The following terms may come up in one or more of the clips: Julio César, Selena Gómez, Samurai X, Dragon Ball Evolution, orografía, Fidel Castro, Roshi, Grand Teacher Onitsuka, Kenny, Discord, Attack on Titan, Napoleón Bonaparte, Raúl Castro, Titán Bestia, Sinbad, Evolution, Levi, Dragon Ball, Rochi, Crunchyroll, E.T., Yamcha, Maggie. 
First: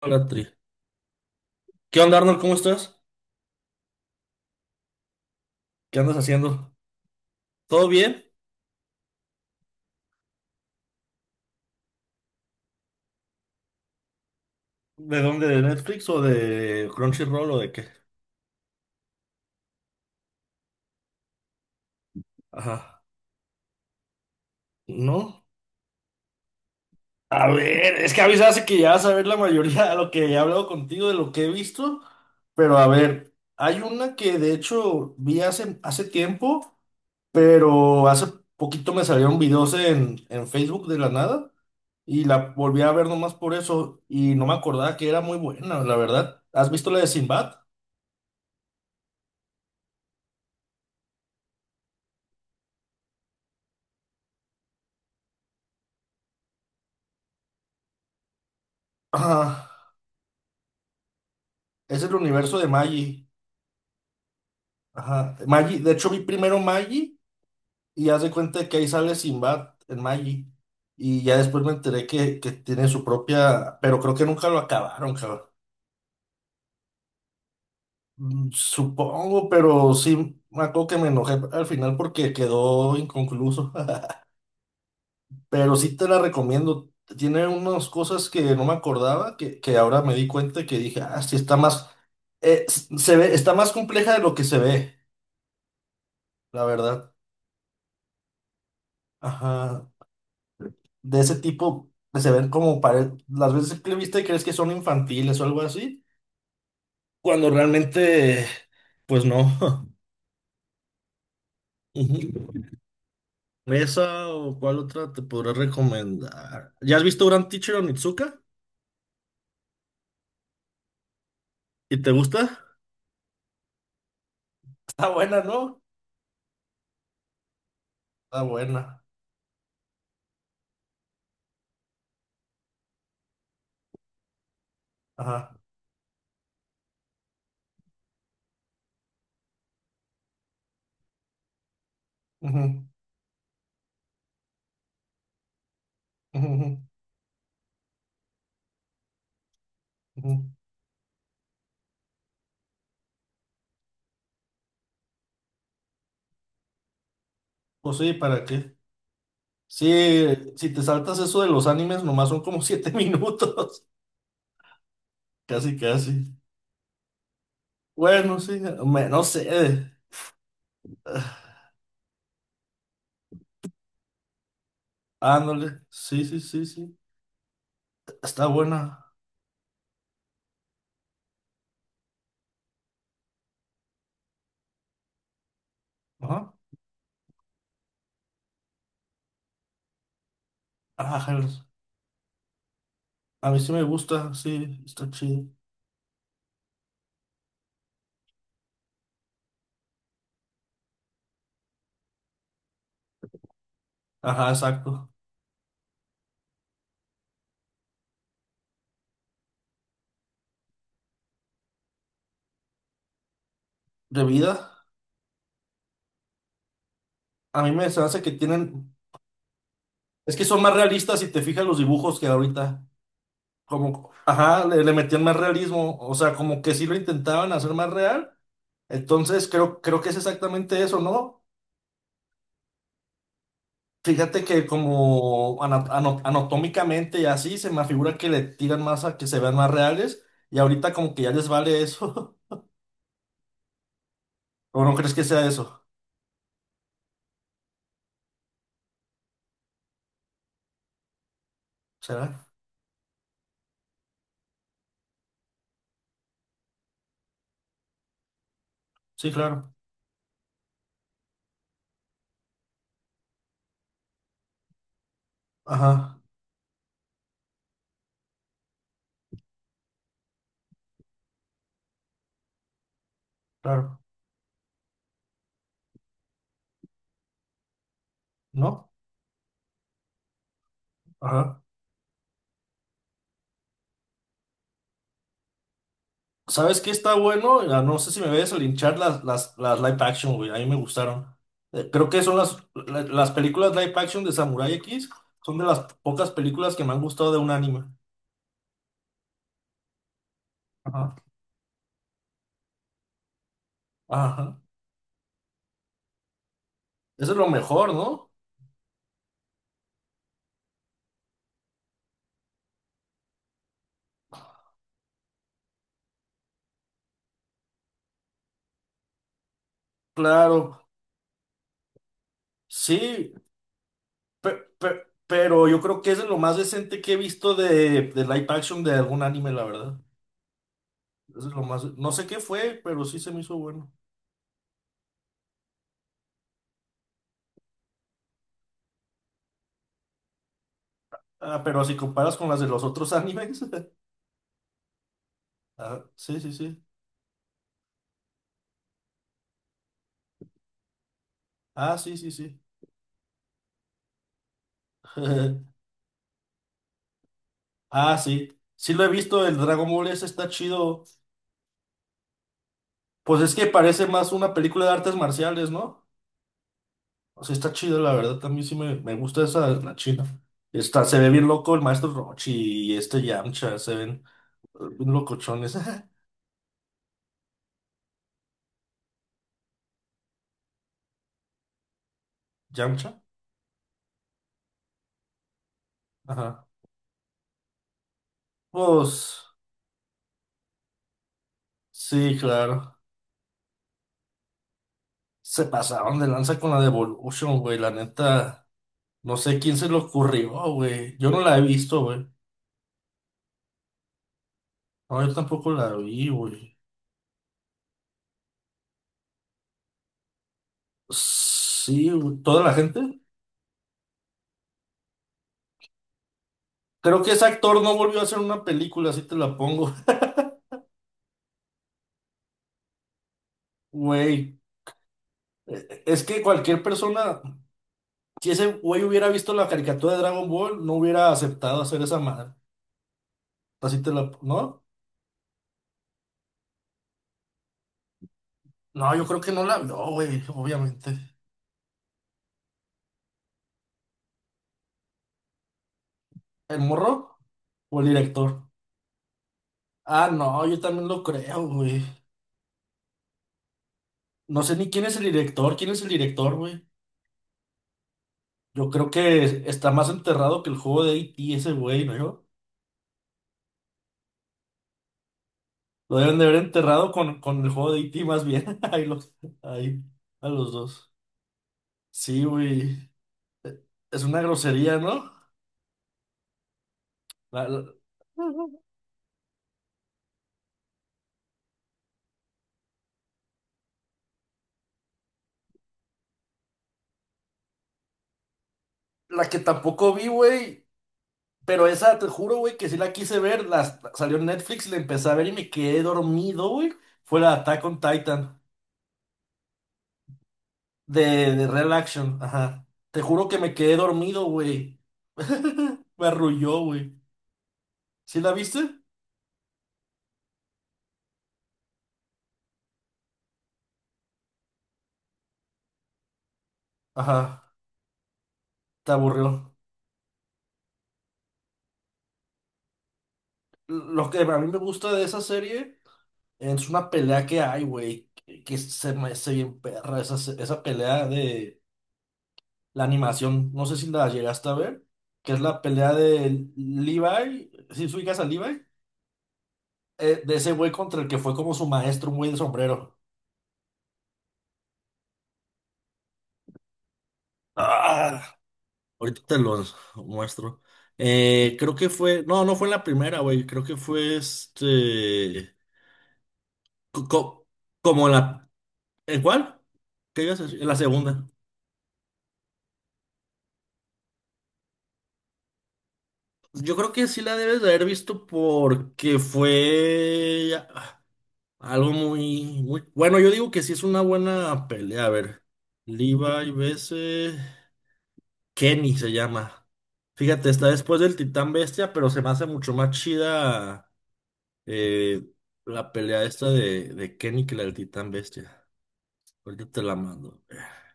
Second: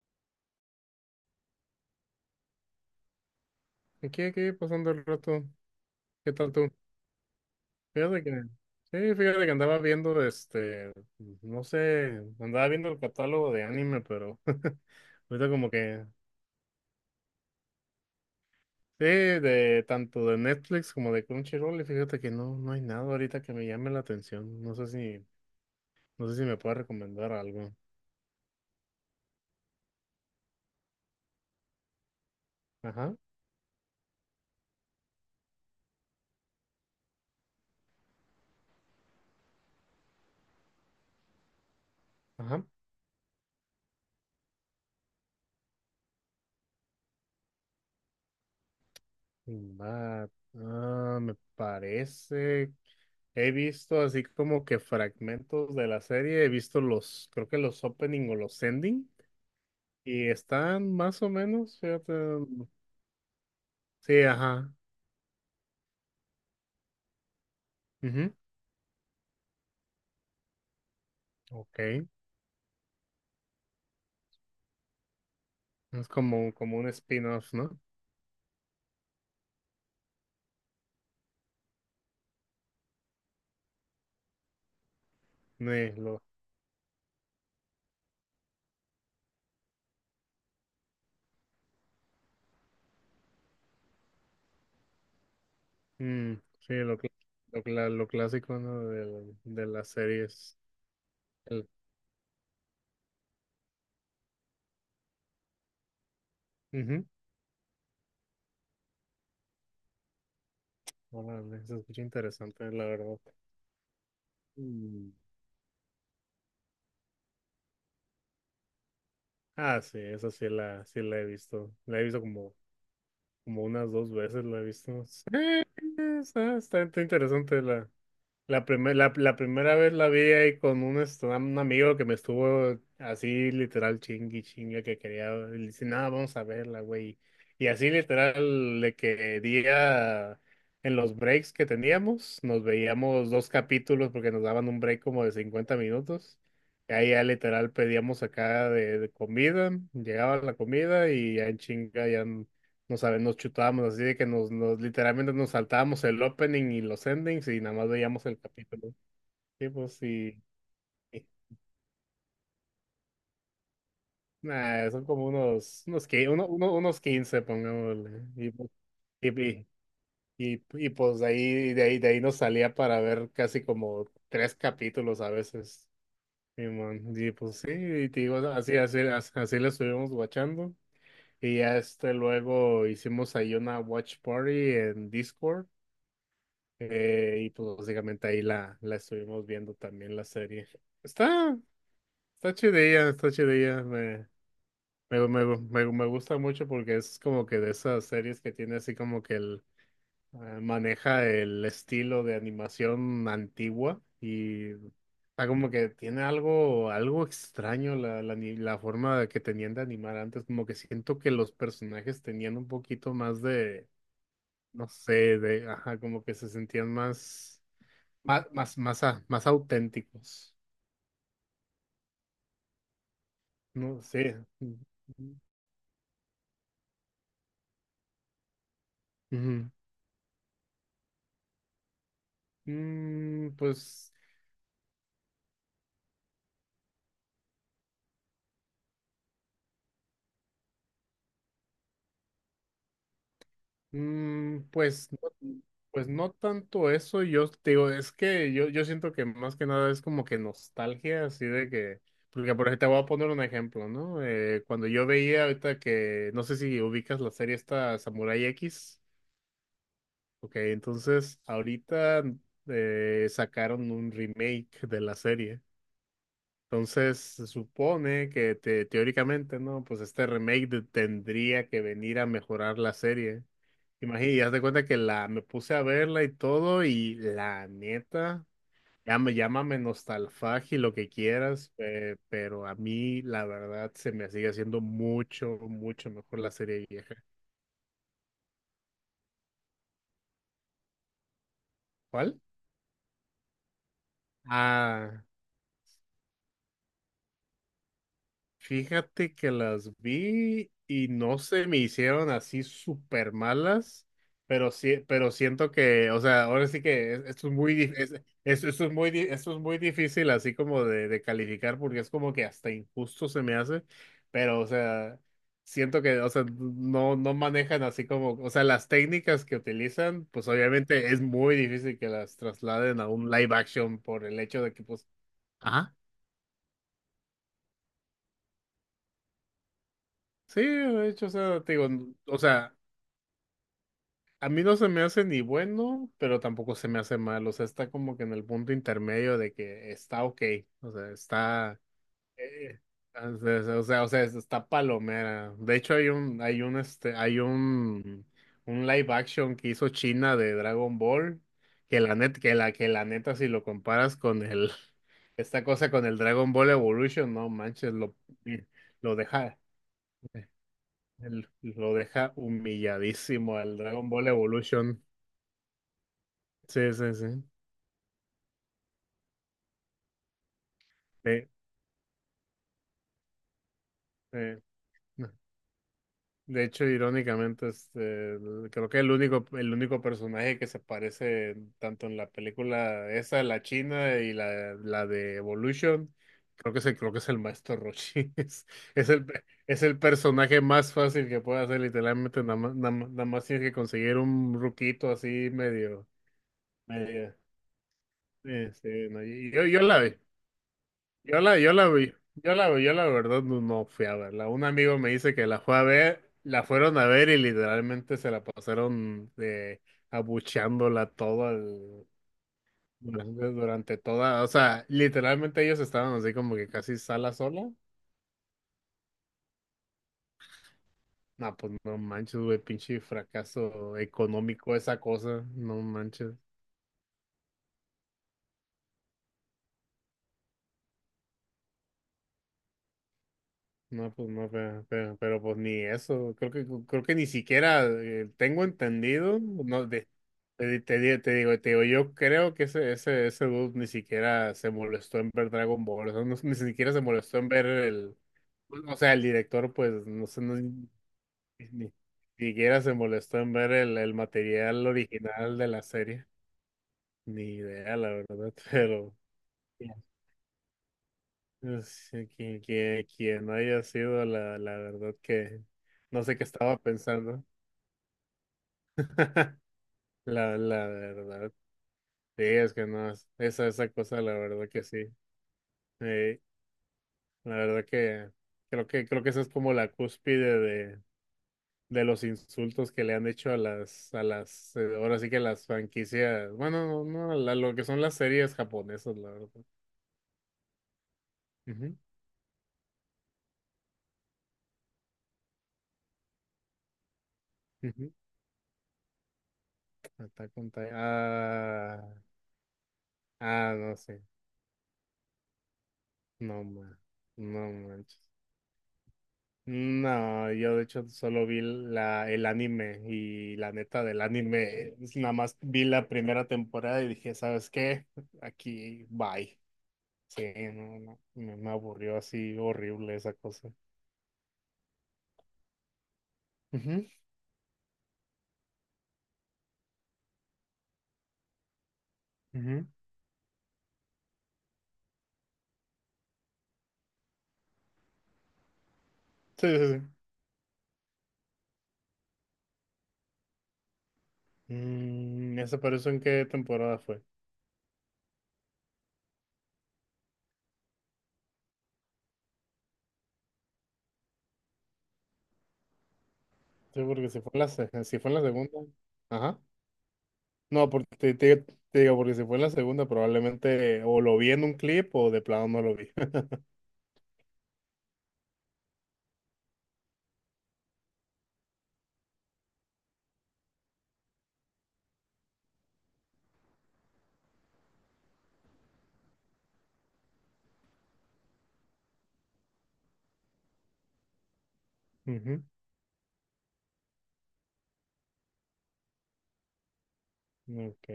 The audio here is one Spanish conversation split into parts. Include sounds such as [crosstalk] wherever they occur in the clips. Hola, Tri. ¿Qué onda, Arnold? ¿Cómo estás? Aquí, pasando el rato. ¿Qué andas ¿Qué tal tú? haciendo? ¿Todo Fíjate bien? que, sí, fíjate que andaba viendo, no sé, andaba viendo el catálogo de anime, pero [laughs] ¿De dónde? ahorita ¿De como que, Netflix o de Crunchyroll o de qué? sí, de tanto de Netflix como de Crunchyroll, y fíjate que no hay Ajá. nada ahorita que me llame la atención. ¿No? No sé si me puedes recomendar A algo. ver, es que a mí se hace que ya vas a ver la mayoría de lo que he hablado contigo, de lo que he visto. Pero a Ajá, ver, hay una que de hecho vi hace tiempo, pero hace poquito me salieron videos en Facebook de la nada y la ajá. volví a ver nomás por eso y no me acordaba que era muy buena, la verdad. ¿Has visto la de Sinbad? Sinbad. Ah, me parece. He visto así como que fragmentos de la serie. He visto creo que los opening o los ending. Ajá. Y están más o menos, Es fíjate. el universo de Maggie. Sí, ajá. Ajá. Maggie, de hecho vi primero Maggie y haz de Ujú. cuenta que ahí sale Sinbad en Maggie. Y ya después me Ok. enteré que tiene su propia, pero creo que nunca lo acabaron, cabrón. Es como un spin-off, ¿no? Supongo, pero sí, me acuerdo que me enojé al final porque quedó inconcluso. [laughs] Pero Sí, sí te la lo, recomiendo. Tiene unas cosas que no me acordaba, que ahora me di cuenta que dije, ah, sí está más, se ve, está más compleja de lo que se ve, mm, la sí, lo, cl- verdad. lo, cla- lo clásico, ¿no? De Ajá. las series. De ese El, tipo que se ven como las veces que le viste crees que son infantiles o algo así, ujú. cuando realmente, pues no. [laughs] Órale, se escucha interesante, Ujú. la verdad. ¿Esa o cuál otra Mm. te podré recomendar? ¿Ya has visto Grand Teacher Onitsuka? Ah, sí, sí la he visto. ¿Y te gusta? Como unas dos veces, la he visto. Está Sí, buena, ¿no? Está interesante Está buena. La primera vez la vi ahí con un, un amigo que me estuvo así literal chingui chingue que quería, Ajá. y le dice, nada, vamos a verla, güey. Y así literal le quería, en los breaks que teníamos, nos Ujú, veíamos dos capítulos porque nos daban un break como de 50 minutos. ujú, ujú, Y ahí ya literal pedíamos acá de comida, ujú. llegaba la comida y ya en chinga ya, no sabe, nos chutábamos así de que nos literalmente nos saltábamos el opening y los endings y nada más Pues sí, veíamos el ¿para qué? capítulo. Sí, Sí, pues sí. si te saltas Sí. eso de los animes, nomás son como siete [laughs] minutos. Nah, son como Casi, unos, unos, casi. qui- uno, uno- unos 15 pongámosle. Bueno, sí, no y, y, sé. y, pues de ahí nos salía para ver casi como tres capítulos a Ándale, veces. sí, sí, sí, sí. Simón. Y, pues sí, y te digo, Está así, así, buena. así, así le estuvimos watchando. Y ya este luego hicimos ahí una watch party en Discord. Ajá. Y pues básicamente ahí la estuvimos viendo también la serie. Ajá, Está, está chidilla, está a mí sí me chidilla. Gusta, sí, está chido. Me gusta mucho porque es como que de esas series que tiene así como que el, maneja el estilo de animación antigua Ajá, y exacto. está como que tiene algo, algo extraño la, la, ni- la forma de que tenían de animar antes. Como que siento que los personajes tenían un poquito más de, ¿De vida? no sé, de, ajá, como que se sentían A mí me se hace que tienen. Más Es que auténticos. son más realistas si te fijas los dibujos que ahorita. No Como, sé. ajá, Mm, le metían más realismo. O sea, como que sí lo intentaban hacer más real. Entonces ujú. Creo que es exactamente eso, ¿no? Mm, pues, Fíjate que como anatómicamente y así se me figura que le tiran más a que se vean más reales. Y ahorita como que ya les vale eso. [laughs] ¿O no crees que sea no, eso? pues no tanto eso. Yo te digo, es que yo siento que más que nada es como que nostalgia, así de que, ¿Será? porque por ejemplo, te voy a poner un ejemplo, ¿no? Cuando yo veía ahorita que, no sé si ubicas la serie esta Samurai X. Sí, claro. Ok, entonces ahorita sacaron un remake de la serie. Ajá, Entonces, se supone que teóricamente, ¿no? Pues este remake tendría que venir a mejorar la serie. claro. Imagínate, y haz de cuenta que la me puse a verla y todo, y la neta, ¿No? ya me llámame nostalfagia y lo que Ajá. quieras, pero a mí, la verdad, se me sigue haciendo mucho, mucho mejor la ¿Sabes serie qué está vieja. bueno? Ah, no sé si me ves a linchar las live action, güey. A mí me gustaron. Creo que son ¿Cuál? Las películas live action de Samurai X. Ah. Son de las pocas películas que me han gustado de un anime. Fíjate que las vi y Ajá. no se me hicieron así súper malas, Ajá. pero sí, pero siento que, o sea, ahora sí que es- Eso es lo esto es muy, mejor, dif- ¿no? es- esto es muy, di- esto es muy difícil así como de calificar porque es como que hasta injusto se me hace, pero o sea, siento que, o sea, no manejan así como, o sea, las técnicas que utilizan, pues Claro. obviamente es muy difícil que las trasladen a un Sí. live action por el pe- hecho de que, pues, pero yo ajá. creo que eso es lo más decente que he visto de live action de algún anime, la verdad. Sí, de hecho, o Eso es sea, lo te más. digo, No sé qué o sea, fue, pero sí se me hizo bueno. a mí no se me hace ni bueno, pero tampoco se me hace mal. O sea, está como que en el punto intermedio de que está ok. O sea, Ah, está. pero si comparas con las de Eh, los otros animes. [laughs] Está palomera. De hecho, Ah, sí, sí, sí. Hay un live action que hizo China de Dragon Ball. Ah, sí, sí, sí. Que la neta, si lo comparas con el, [laughs] esta [laughs] cosa con el Dragon Ball Evolution, no manches, Ah, sí. Sí lo he lo visto, el deja, Dragon Ball ese está chido. Lo deja Pues es humilladísimo que al parece Dragon Ball más una película de Evolution. artes marciales, ¿no? Sí, sí, sí. O sea, está chido, la verdad. También sí me gusta esa, la china. Está, se ve bien Sí, loco el maestro Rochi y este Yamcha. Se ven sí. Bien locochones. De hecho, irónicamente, creo que el único personaje que se parece tanto en la [laughs] película ¿Yamcha? esa, la china y la de Evolution, Ajá. creo que creo que es el maestro Roshi. [laughs] Es Pues el, es el personaje más fácil que puede hacer, sí, literalmente, claro. Nada más tienes que conseguir un ruquito así Se medio, pasaron de lanza con la de medio. Evolution, güey, la neta. Sí, sí, no, No y sé yo, quién yo se le la vi. ocurrió, güey. Yo no la he Yo la visto, vi, güey. Yo la verdad no fui a verla. Un amigo me No, yo dice que la tampoco fue a la vi, ver, la güey. fueron a ver y literalmente se la pasaron de abucheándola Sí, güey. Toda la gente. durante, durante toda, o sea, literalmente ellos estaban así como que casi Creo que sala ese sola. actor no volvió a hacer una película, así te la pongo. [laughs] No, pues no manches, güey, pinche fracaso Güey, económico esa cosa, no es manches. que cualquier persona, si ese güey hubiera visto la caricatura de Dragon Ball, no hubiera aceptado hacer esa madre. Así te No, pues la... no, ¿No? Pero, pues ni eso. Creo que ni siquiera tengo No, yo entendido. creo que no la No, vio, de, güey, obviamente. Te digo, yo creo que ese dude ni siquiera se molestó en ver Dragon Ball. O sea, ni ¿El siquiera se molestó morro en ver o el el, director? o sea, el director, pues, no Ah, sé, no, yo ni, también lo creo, ni güey. siquiera se molestó en ver el No sé material ni quién es el original de director, la quién es el serie. director, güey. Ni idea, la verdad, [laughs] Yo creo pero. que está más enterrado que el juego de E.T. ese güey, Pues, ¿no? Quien no haya sido, la verdad que Lo no sé deben de qué haber estaba enterrado pensando. con el juego de E.T. más bien. [laughs] Ahí los, [laughs] ahí, a La, los la dos. verdad. Sí, Sí, es que güey. no, es- esa cosa, Es la una verdad que grosería, sí. ¿no? Eh, la La, la- verdad que creo que esa es como la cúspide de los insultos que le han hecho a a las, ahora sí que a las franquicias, bueno, no, la- lo que son las series japonesas, la la que verdad. tampoco vi, güey. Pero Ujú, esa, te juro, güey, que sí la quise ver. Las salió en Netflix, la empecé a ver y me quedé dormido, güey. Fue la Attack on ujú. Titan Attack on Titan. De Real Ah, Action. Ajá. Te juro que me ah, quedé no sé. dormido, güey. [laughs] Me No, arrulló, man. güey. No manches. ¿Sí la viste? No, yo de hecho solo vi el anime y la neta del anime, es nada más vi la primera temporada y dije, Ajá, ¿sabes qué? Aquí, te bye. aburrió. Sí, no, me aburrió así horrible esa cosa. Lo que a mí me gusta de esa serie es Ujú, una pelea que hay, güey, que se me hace bien perra esa, esa pelea de ujú. la animación. No sé si la llegaste a ver, que es la pelea de Levi, si ¿sí ubicas a Levi, Sí, sí, sí. De ese güey contra el que fue como su maestro, un güey de sombrero. Mm, ¿esa pero en qué temporada fue? Ah, ahorita te los muestro. Creo que fue, no, no fue en la primera, güey, creo que fue este, Sí, co- porque co- si como fue en la la... segunda. ¿En Ajá. cuál? ¿Qué ibas a decir? En No, la porque segunda. Te digo, porque si fue en la segunda probablemente o lo vi en un clip o de plano no lo vi. Yo creo que sí la debes de haber visto porque fue algo muy, muy... Bueno, yo digo que sí es una buena pelea. A ver, Levi vs. Kenny se llama. Fíjate, está después del Titán Bestia, pero se me hace mucho más chida eh, [laughs] la pelea esta de Kenny que la del Titán Bestia. Ahorita te la mando. Ok,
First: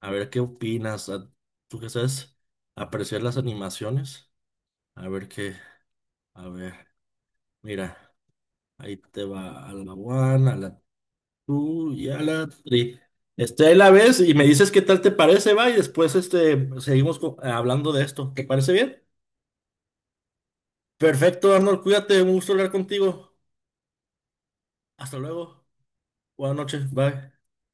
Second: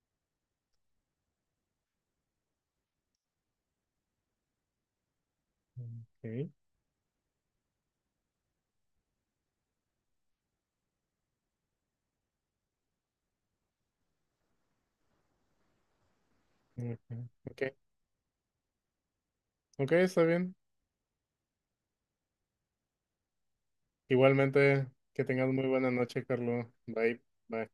A ver qué opinas. ¿Tú qué sabes? Apreciar las animaciones. A ver qué. A ok, ver, mira, ahí te va a la one, a la two y a la three. Este, ahí la ves y me dices qué tal te parece, va, y después este, ok, seguimos ok, hablando de esto. ¿Te parece bien? ok, está bien. Perfecto, Arnold, cuídate, un gusto hablar contigo. Igualmente, Hasta que tengas luego. muy buena noche, Buenas Carlos. noches, Bye, bye. bye.